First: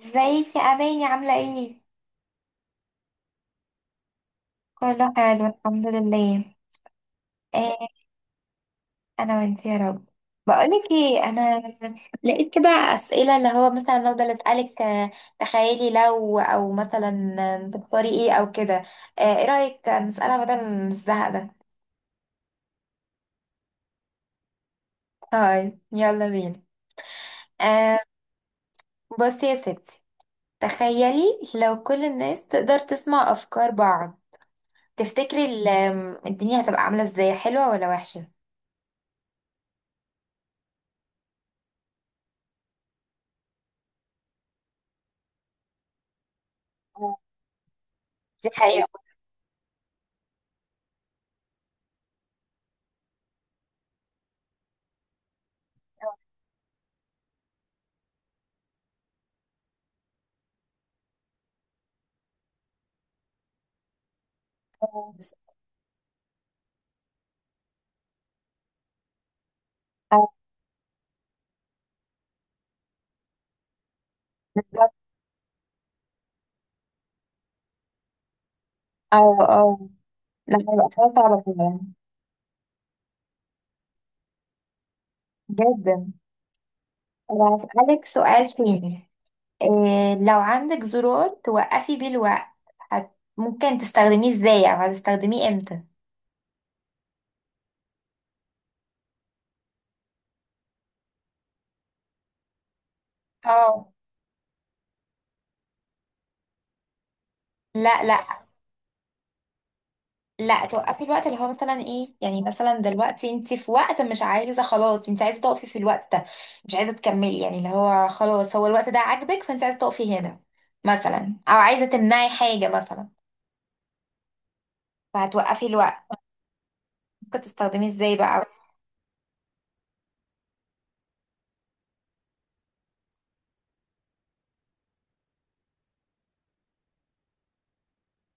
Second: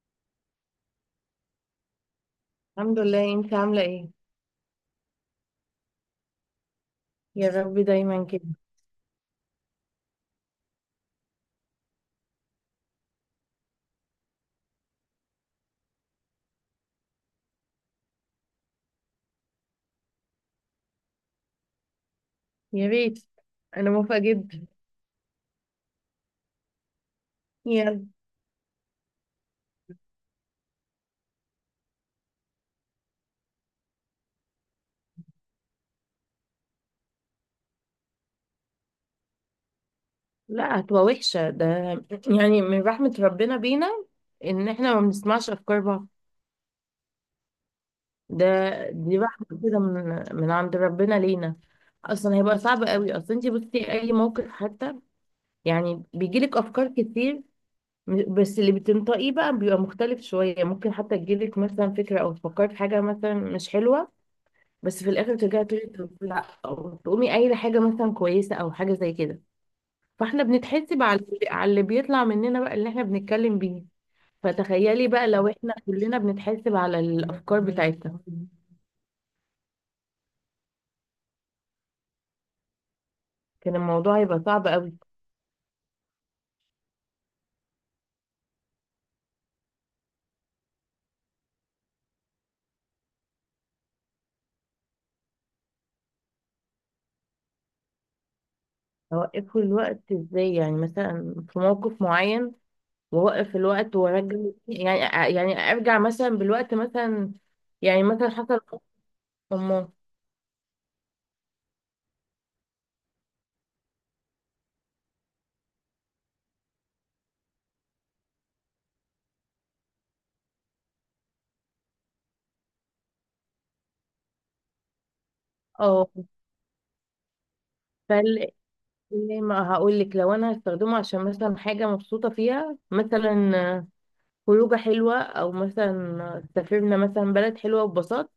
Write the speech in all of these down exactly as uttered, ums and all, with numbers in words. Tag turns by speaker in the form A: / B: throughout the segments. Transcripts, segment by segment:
A: ازيك يا اماني؟ عامله ايه؟
B: الحمد لله، انت عاملة ايه؟
A: كله حلو الحمد لله.
B: يا رب
A: ايه.
B: دايما كده.
A: انا وانت يا رب. بقولك ايه، انا لقيت كده اسئله اللي هو مثلا افضل اسالك آه، تخيلي لو او مثلا آه، تختاري ايه او كده، آه، ايه رايك نسالها بدل الزهق ده؟
B: يا ريت. انا موافقة جدا.
A: هاي، يلا بينا. آه،
B: يلا.
A: بصي يا ستي، تخيلي لو كل الناس تقدر تسمع افكار بعض، تفتكري ال- الدنيا هتبقى عامله ازاي، حلوه ولا وحشه؟
B: لا، هتبقى وحشة. ده يعني من رحمة ربنا بينا ان احنا ما بنسمعش افكار بعض. ده
A: دي
B: دي رحمة كده من من عند ربنا لينا. اصلا هيبقى صعب قوي اصلا. انت بصي اي موقف حتى يعني بيجيلك افكار كتير. م- بس اللي بتنطقيه بقى بيبقى مختلف شوية. ممكن حتى تجيلك مثلا فكرة او تفكري في حاجة مثلا مش حلوة، بس في
A: حقيقة.
B: الاخر ترجعي تقولي طب لا، او تقومي قايله حاجه مثلا كويسه او حاجه زي كده. فاحنا بنتحسب على على اللي بيطلع مننا بقى، اللي احنا بنتكلم بيه.
A: بالظبط.
B: فتخيلي بقى لو احنا كلنا بنتحسب على الافكار بتاعتنا
A: اه اه. لا، هيبقى حاجة صعبة فعلا.
B: كان الموضوع هيبقى صعب قوي.
A: جدا. طب هسألك سؤال تاني. إيه لو عندك زرار توقفي بيه الوقت؟ هت... ممكن تستخدميه ازاي، او هتستخدميه امتى؟
B: اوقفه الوقت ازاي؟ يعني مثلا في موقف معين واوقف
A: اه.
B: الوقت وارجع؟ يعني يعني ارجع مثلا بالوقت مثلا. يعني
A: لا
B: مثلا
A: لا
B: حصل. أمه.
A: لا، توقفي الوقت اللي هو مثلا ايه، يعني مثلا دلوقتي انت في وقت مش عايزة، خلاص انت عايزة تقفي في الوقت ده، مش عايزة تكملي، يعني اللي هو خلاص هو الوقت ده عاجبك فانت عايزة تقفي هنا مثلا، او عايزة تمنعي حاجة مثلا، فهتوقفي الوقت.
B: اه
A: ممكن تستخدميه ازاي بقى؟
B: فال ليه ما هقول لك؟ لو انا هستخدمه عشان مثلا حاجه مبسوطه فيها، مثلا خروجه حلوه او مثلا سافرنا مثلا بلد حلوه وببساطه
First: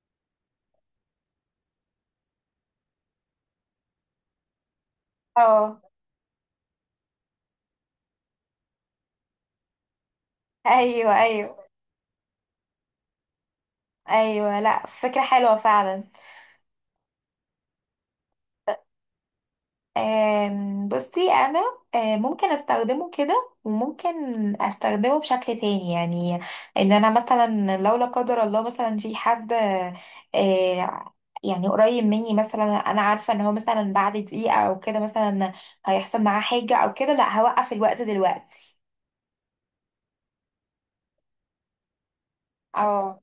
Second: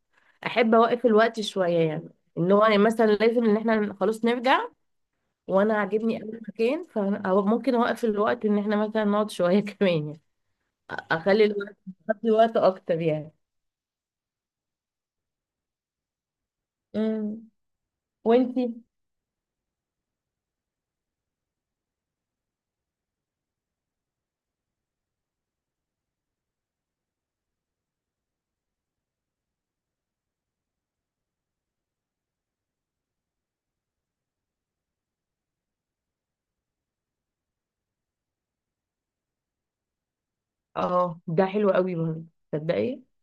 B: احب اوقف الوقت شويه، يعني ان هو يعني مثلا لازم ان احنا خلاص نرجع وانا
A: اه.
B: عاجبني اي مكان، فممكن اوقف الوقت ان احنا مثلا نقعد شويه كمان يعني.
A: ايوه
B: اخلي
A: ايوه.
B: الوقت اخلي وقت اكتر يعني.
A: ايوه، لا فكره حلوه فعلا.
B: امم وانتي؟
A: آم، بصي انا، آه، ممكن استخدمه كده وممكن استخدمه بشكل تاني، يعني ان انا مثلا لو لا قدر الله مثلا في حد آه، يعني قريب مني مثلا، انا عارفه ان هو مثلا بعد دقيقه او كده مثلا هيحصل معاه حاجه او كده، لا هوقف الوقت دلوقتي.
B: اه ده حلو قوي برضه. تصدقي؟
A: اه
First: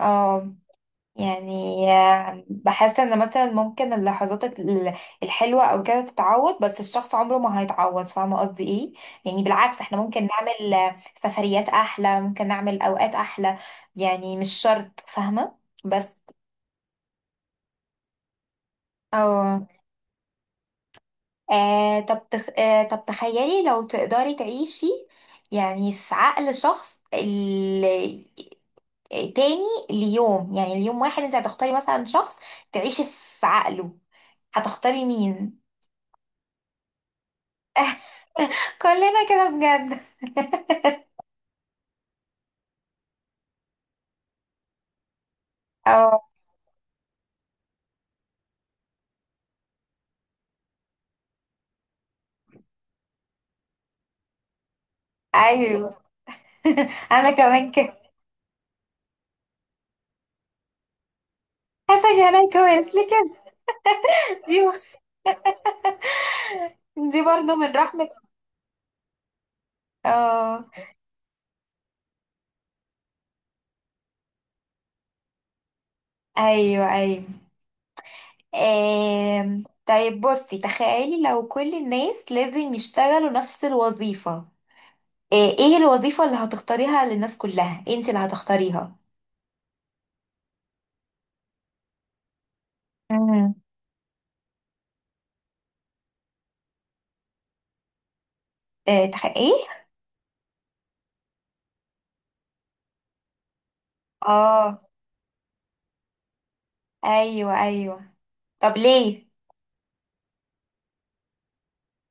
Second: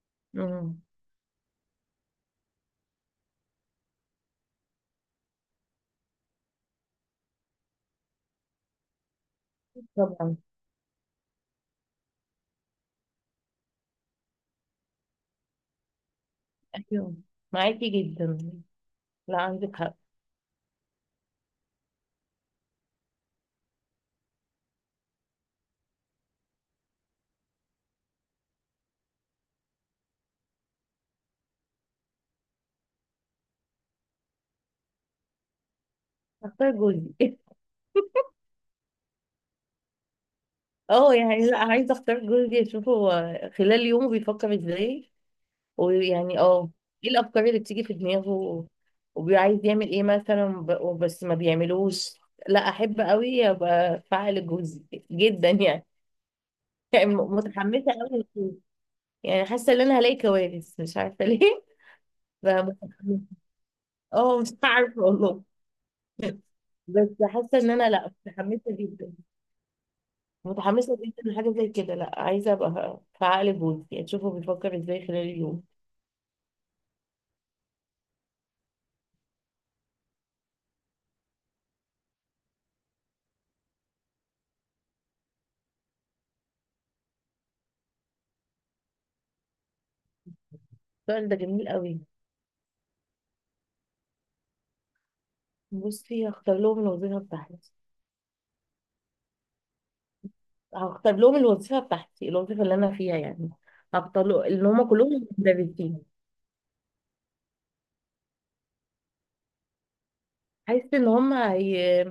A: اه.
B: امم.
A: يعني آه، بحس ان مثلا ممكن اللحظات ال- الحلوه او كده تتعوض، بس الشخص عمره ما هيتعوض، فاهمه قصدي ايه؟ يعني بالعكس احنا ممكن
B: طبعا.
A: نعمل آه، سفريات احلى، ممكن نعمل اوقات احلى، يعني مش شرط، فاهمه؟ بس
B: ايوه، معاكي جدا. لا،
A: اه.
B: عندك حق.
A: آه، طب تخ... آه، طب تخيلي لو تقدري تعيشي يعني في عقل شخص ال... تاني ليوم، يعني اليوم واحد انت هتختاري مثلا شخص تعيشي في عقله، هتختاري مين؟
B: اختار جوزي
A: كلنا كده بجد.
B: اه يعني، لا، عايزه اختار جوزي، اشوفه هو خلال يومه بيفكر ازاي،
A: اه.
B: ويعني اه ايه الافكار اللي بتيجي في دماغه، وبيعايز يعمل ايه مثلا. ب- بس ما بيعملوش. لا احب قوي ابقى فاعل جوزي جدا يعني
A: ايوه.
B: يعني
A: انا
B: م-
A: كمان
B: متحمسه
A: كده.
B: قوي. يعني حاسه ان انا هلاقي كوارث مش عارفه ليه
A: حسن يا ليك، كويس ليه
B: فمتحمسة.
A: كده؟
B: اه مش
A: دي مش،
B: عارفه والله بس
A: دي برضه
B: حاسه ان
A: من
B: انا،
A: رحمة.
B: لا، متحمسه جدا.
A: اه.
B: متحمسة جدا لحاجة زي كده. لا عايزة ابقى في عقل جوزي يعني، اشوفه بيفكر ازاي خلال اليوم.
A: ايوه ايوه. آم. طيب بصي، تخيلي لو كل الناس لازم يشتغلوا نفس الوظيفة، آه، ايه الوظيفة اللي هتختاريها للناس كلها؟ انت اللي هتختاريها؟
B: السؤال ده جميل قوي.
A: امم.
B: بصي، هختار لهم الوظيفة بتاعتي
A: آه، تخ... ايه؟
B: هختار لهم الوظيفة بتاعتي، الوظيفة اللي انا فيها يعني. هختار له- ان
A: اه.
B: هم كلهم مدرسين.
A: ايوه ايوه. طب ليه؟
B: حاسة ان هم. هي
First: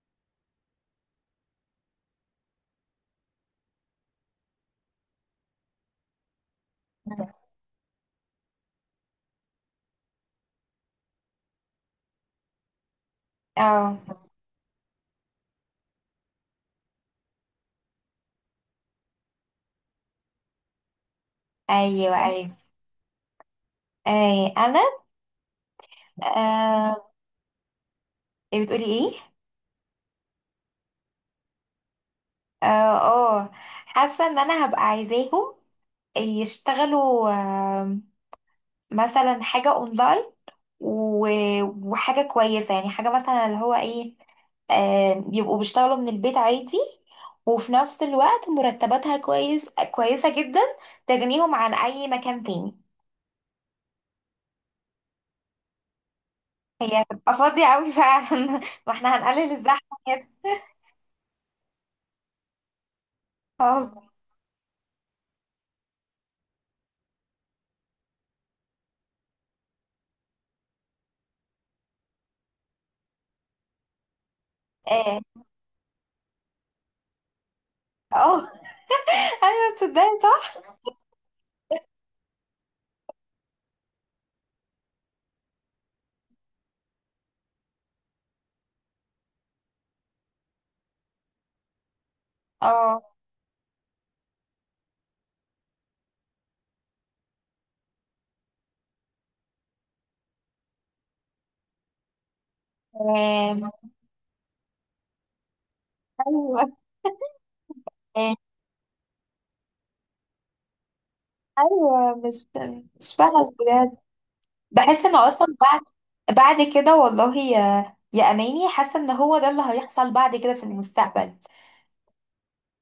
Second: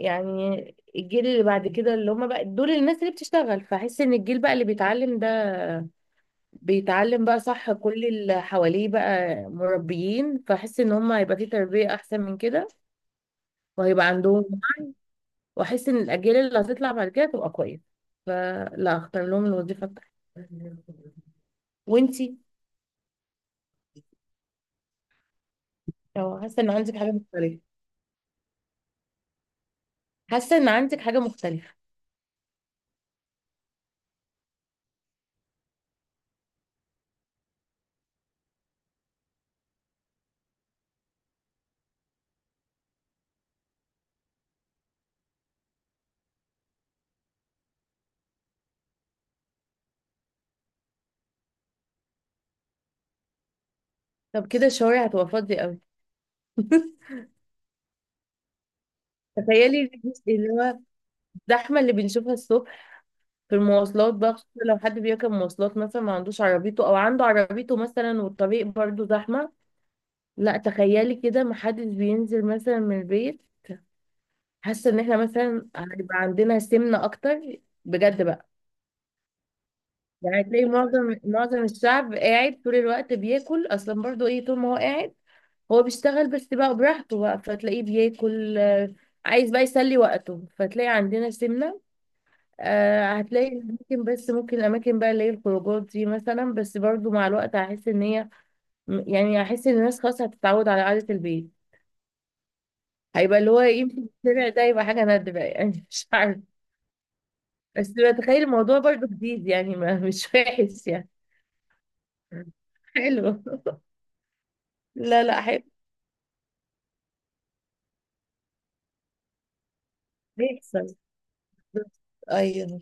B: يعني الجيل اللي بعد كده، اللي هم بقى دول الناس اللي بتشتغل، فحس ان الجيل بقى اللي بيتعلم ده بيتعلم بقى صح. كل اللي حواليه بقى مربيين، فحس ان هم هيبقى في تربية احسن من كده
A: اه.
B: وهيبقى عندهم. واحس ان الاجيال اللي هتطلع بعد كده تبقى كويسه، فلا اختار لهم الوظيفه بتاعتي.
A: ايوه
B: وانتي؟
A: ايوه. آه، انا
B: لو حاسه ان عندك
A: آه...
B: حاجه مختلفه.
A: إيه، بتقولي ايه؟
B: حاسه ان عندك حاجه مختلفه؟
A: اه. آه. حاسه ان انا هبقى عايزاهم يشتغلوا آه، مثلا حاجه اونلاين و- وحاجه كويسه، يعني حاجه مثلا اللي هو ايه، آه، يبقوا بيشتغلوا من البيت عادي، وفي نفس الوقت مرتباتها كويس كويسه جدا، تغنيهم عن اي مكان تاني.
B: طب كده الشوارع هتبقى فاضيه قوي
A: هي هتبقى فاضيه قوي فعلا واحنا هنقلل
B: تخيلي
A: الزحمه
B: الجزء
A: كده.
B: اللي هو الزحمه اللي بنشوفها الصبح في
A: اه
B: المواصلات بقى، خصوصا لو حد بيركب مواصلات مثلا ما عندوش عربيته، او عنده عربيته مثلا والطريق برضو زحمه. لا تخيلي كده ما حدش بينزل مثلا من البيت. حاسه ان احنا
A: اه.
B: مثلا هيبقى عندنا سمنه اكتر بجد
A: آه.
B: بقى.
A: ايوه، بتصدقي
B: يعني
A: صح.
B: تلاقي معظم معظم الشعب قاعد طول الوقت بياكل اصلا. برضو ايه طول ما هو قاعد هو بيشتغل بس بقى براحته بقى، فتلاقيه بياكل. آه، عايز بقى يسلي وقته، فتلاقي عندنا سمنة.
A: اه.
B: آه، هتلاقي ممكن، بس ممكن الاماكن بقى اللي هي الخروجات دي مثلا، بس برضو مع الوقت هحس ان هي، يعني هحس ان الناس خلاص هتتعود على قعدة البيت. هيبقى اللي هو
A: آم.
B: يمكن السمع ده يبقى حاجة نادرة يعني مش عارف.
A: ايوه
B: بس بتخيل الموضوع برضو جديد يعني، ما مش وحش يعني
A: ايوه. مش مش
B: حلو.
A: بلد بجد، بحس
B: لا
A: انه
B: لا
A: اصلا
B: حلو.
A: بعد، بعد كده والله يا يا اماني، حاسه ان هو ده اللي هيحصل بعد كده في
B: بيحصل.
A: المستقبل.
B: ايوه.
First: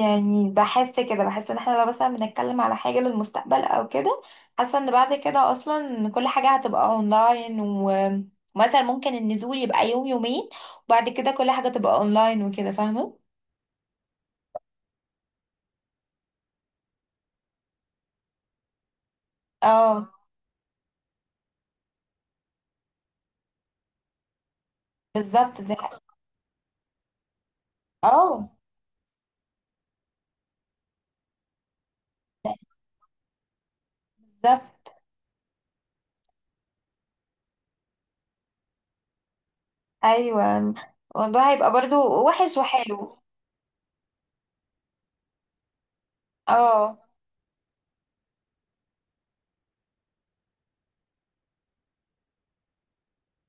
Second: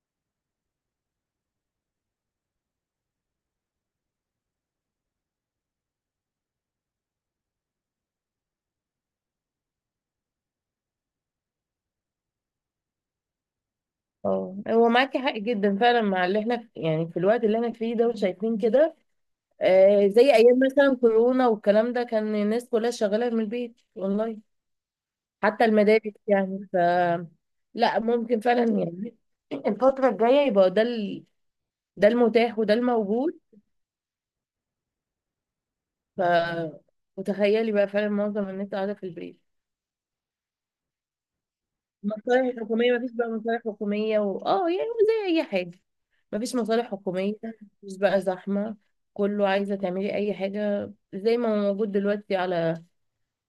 A: يعني بحس كده، بحس ان احنا لو مثلا بنتكلم على حاجه للمستقبل او كده، حاسه ان بعد كده اصلا كل حاجه هتبقى اونلاين و- ومثلا ممكن النزول يبقى يوم يومين، وبعد كده كل حاجه تبقى اونلاين وكده، فاهمه؟
B: اه، هو معاكي حق جدا فعلا مع اللي احنا في، يعني في الوقت اللي احنا فيه ده وشايفين كده. آه
A: اه،
B: زي ايام مثلا كورونا والكلام ده، كان الناس كلها شغاله من البيت والله.
A: بالظبط
B: حتى
A: ده.
B: المدارس يعني. ف لا ممكن
A: اه،
B: فعلا يعني الفتره الجايه يبقى ده. ال... ده المتاح وده الموجود.
A: بالظبط.
B: ف وتخيلي بقى فعلا معظم الناس قاعده في البيت.
A: ايوه، الموضوع هيبقى برضو وحش
B: مصالح حكومية. مفيش
A: وحلو.
B: بقى مصالح حكومية. و... اه يعني زي أي حاجة. مفيش مصالح
A: اه.
B: حكومية. مفيش بقى زحمة. كله عايزة تعملي أي حاجة زي ما هو موجود دلوقتي على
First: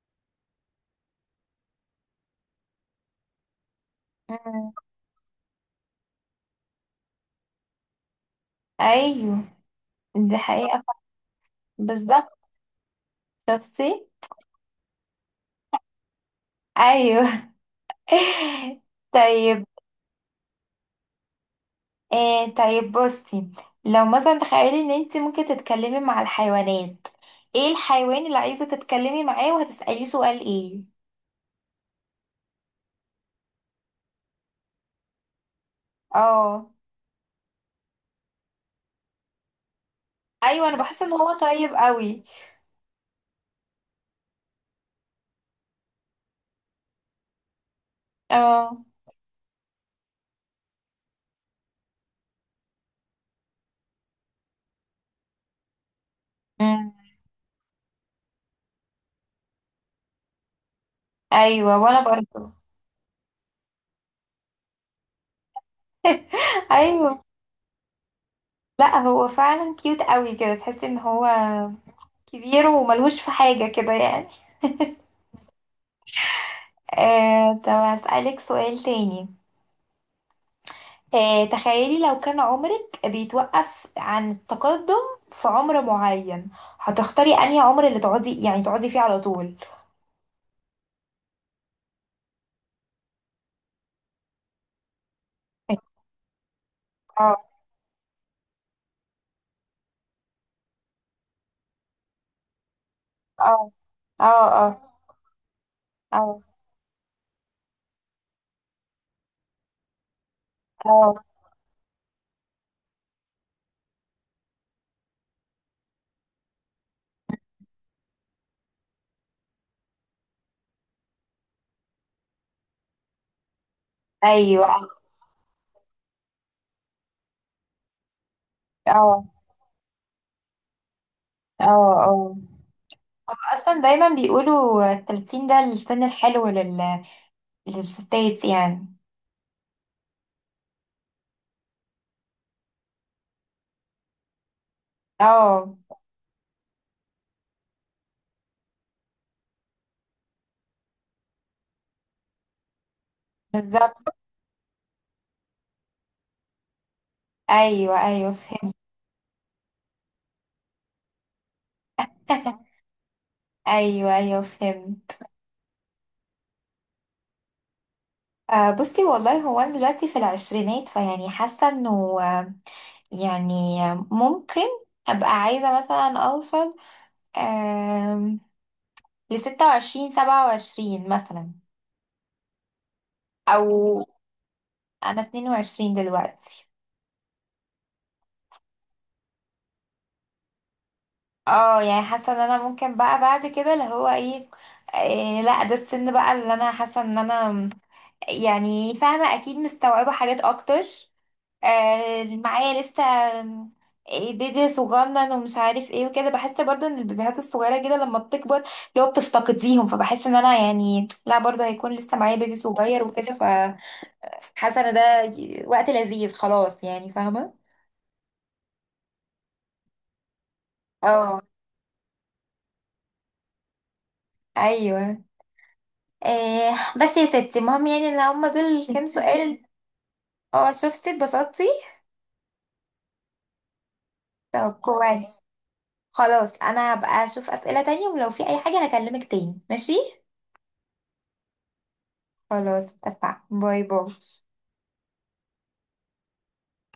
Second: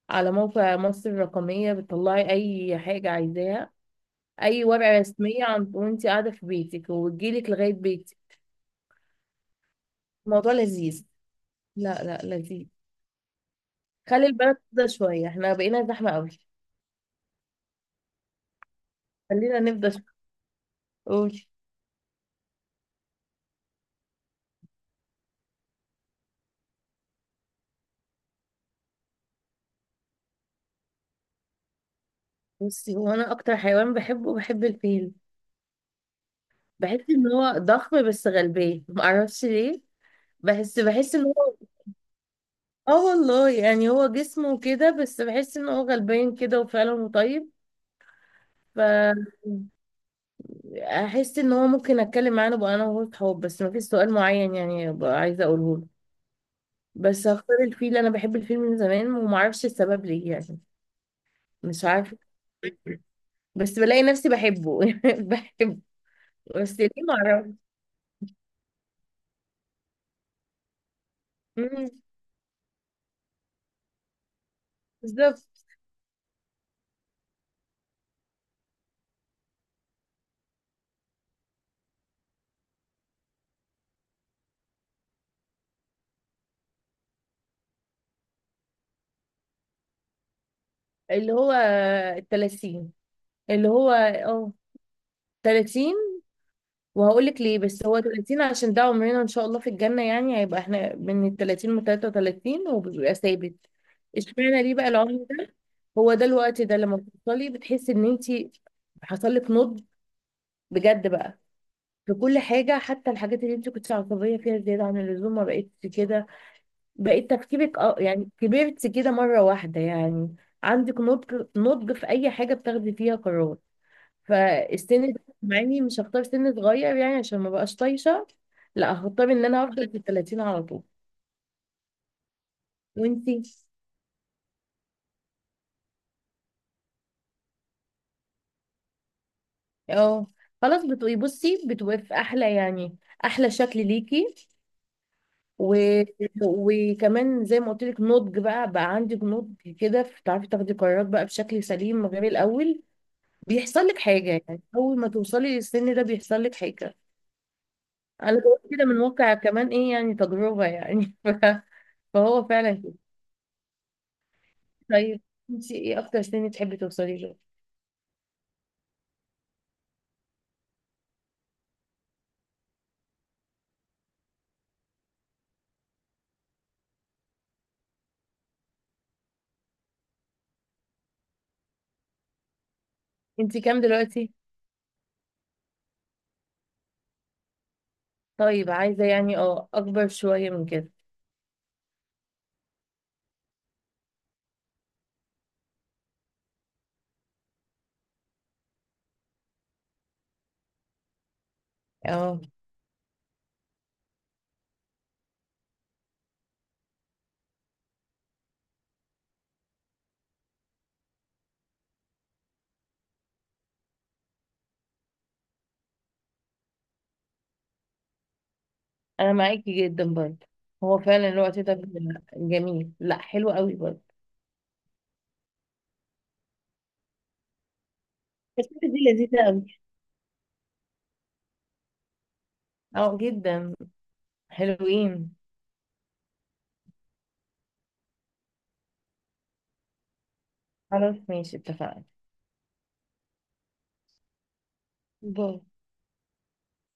B: على موقع مصر الرقمية. بتطلعي أي حاجة عايزاها، أي
A: أمم.
B: ورقة رسمية. عن... وأنت قاعدة في بيتك وتجيلك لغاية بيتك.
A: ايوه، دي
B: الموضوع
A: حقيقة.
B: لذيذ. لا لا
A: بالظبط.
B: لذيذ.
A: شفتي؟
B: خلي البلد تفضى شوية، احنا بقينا زحمة أوي.
A: ايوه.
B: خلينا
A: طيب.
B: نفضى شوية. قولي.
A: آه طيب بصي، لو مثلا تخيلي ان انت ممكن تتكلمي مع الحيوانات، ايه الحيوان اللي عايزة تتكلمي معاه؟ وهتسأليه سؤال ايه؟
B: بصي، هو أنا أكتر حيوان بحبه، بحب الفيل.
A: اه،
B: بحس ان هو ضخم بس غلبان، معرفش ليه.
A: ايوه، انا
B: بحس
A: بحس ان
B: بحس ان
A: هو
B: هو.
A: طيب قوي.
B: اه والله، يعني هو جسمه كده بس بحس ان هو غلبان كده وفعلا طيب.
A: اه.
B: فاحس ان هو ممكن اتكلم معاه بقى، انا وهو صحاب، بس ما فيش سؤال معين يعني بقى عايزه اقوله له.
A: أمم.
B: بس هختار الفيل، انا بحب الفيل من زمان ومعرفش السبب ليه يعني.
A: ايوه،
B: مش
A: وانا
B: عارفه،
A: برضه.
B: بس بلاقي نفسي بحبه بحبه، بس ليه
A: ايوه.
B: معرفش.
A: لا هو فعلا كيوت قوي كده، تحسي ان هو
B: مم.
A: كبير وملهوش في حاجة كده يعني.
B: بالظبط.
A: آه، طب هسألك سؤال تاني. آه، تخيلي لو كان عمرك بيتوقف عن التقدم في عمر معين، هتختاري أنهي عمر اللي تقعدي، يعني تقعدي فيه على طول؟
B: اللي هو التلاتين، اللي هو اه تلاتين. وهقول
A: اه
B: لك ليه، بس هو تلاتين عشان ده عمرنا ان شاء الله في الجنة. يعني هيبقى احنا من ال ثلاثين ل ثلاثة وثلاثين وبيبقى ثابت.
A: اه. اه
B: اشمعنى
A: اه.
B: ليه بقى العمر ده؟ هو ده
A: اه
B: الوقت ده لما بتوصلي بتحسي ان انت حصل لك نضج بجد
A: اه.
B: بقى في كل حاجة. حتى الحاجات اللي انت كنت عصبية فيها زيادة عن اللزوم ما بقتش كده. بقيت تفكيرك اه يعني كبرت كده مرة واحدة يعني. عندك نضج نضج في اي حاجة بتاخدي فيها قرار.
A: ايوه اه
B: فالسن ده معني مش هختار سن صغير يعني عشان ما بقاش طايشه. لا
A: اه.
B: هختار ان انا هفضل في ال ثلاثين على طول.
A: اه آه.
B: وانتي؟
A: اصلا دايما بيقولوا التلاتين ده السن الحلو لل... للستات يعني.
B: اه. خلاص بتبقي بصي بتبقي في احلى يعني، احلى شكل ليكي. و...
A: اه،
B: وكمان زي ما قلت لك، نضج بقى بقى عندك نضج كده، بتعرفي تاخدي قرارات بقى بشكل سليم من غير الاول. بيحصل لك
A: بالظبط.
B: حاجه يعني اول ما توصلي للسن ده بيحصل لك حاجه.
A: ايوه ايوه
B: انا بقول
A: فهمت.
B: كده من واقع كمان ايه، يعني تجربه يعني ف... فهو فعلا كده.
A: ايوه ايوه فهمت.
B: طيب، انت ايه اكتر سن تحبي توصلي له؟
A: آه، بصي والله، هو انا دلوقتي في العشرينات، فيعني حاسه انه آه، يعني آه، ممكن ابقى عايزه مثلا اوصل آم، ل ست وعشرين سبعة وعشرين مثلا.
B: انت
A: او،
B: كام دلوقتي؟
A: انا اتنين وعشرين دلوقتي.
B: طيب، عايزه يعني اه اكبر شويه من كده
A: اه، يعني حاسه ان انا ممكن بقى بعد كده اللي هو ايه، آه، لا ده السن بقى اللي انا حاسه ان انا يعني فاهمه، اكيد مستوعبه حاجات اكتر، آه،
B: اه.
A: معايا لسه آم، إيه بيبي صغنن ومش عارف ايه وكده، بحس برضه ان البيبيهات الصغيره كده لما بتكبر اللي هو بتفتقديهم، فبحس ان انا يعني لا برضه هيكون لسه معايا بيبي صغير وكده، فحاسه ان ده ي- وقت لذيذ خلاص، يعني فاهمه؟
B: انا معاكي جدا برضه. هو فعلا
A: اه.
B: الوقت ده جميل، لا حلو قوي برضه.
A: ايوه. آه، بس يا ستي المهم، يعني ان هما
B: بس
A: دول
B: دي
A: كام
B: لذيذة
A: سؤال.
B: أوي.
A: اه، شفتي؟ اتبسطتي؟
B: اه جدا.
A: طب كويس.
B: حلوين.
A: خلاص، انا هبقى اشوف اسئله تانية، ولو في اي حاجه هكلمك تاني، ماشي؟
B: خلاص ماشي اتفقنا.
A: خلاص اتفقنا. باي باي.
B: باي.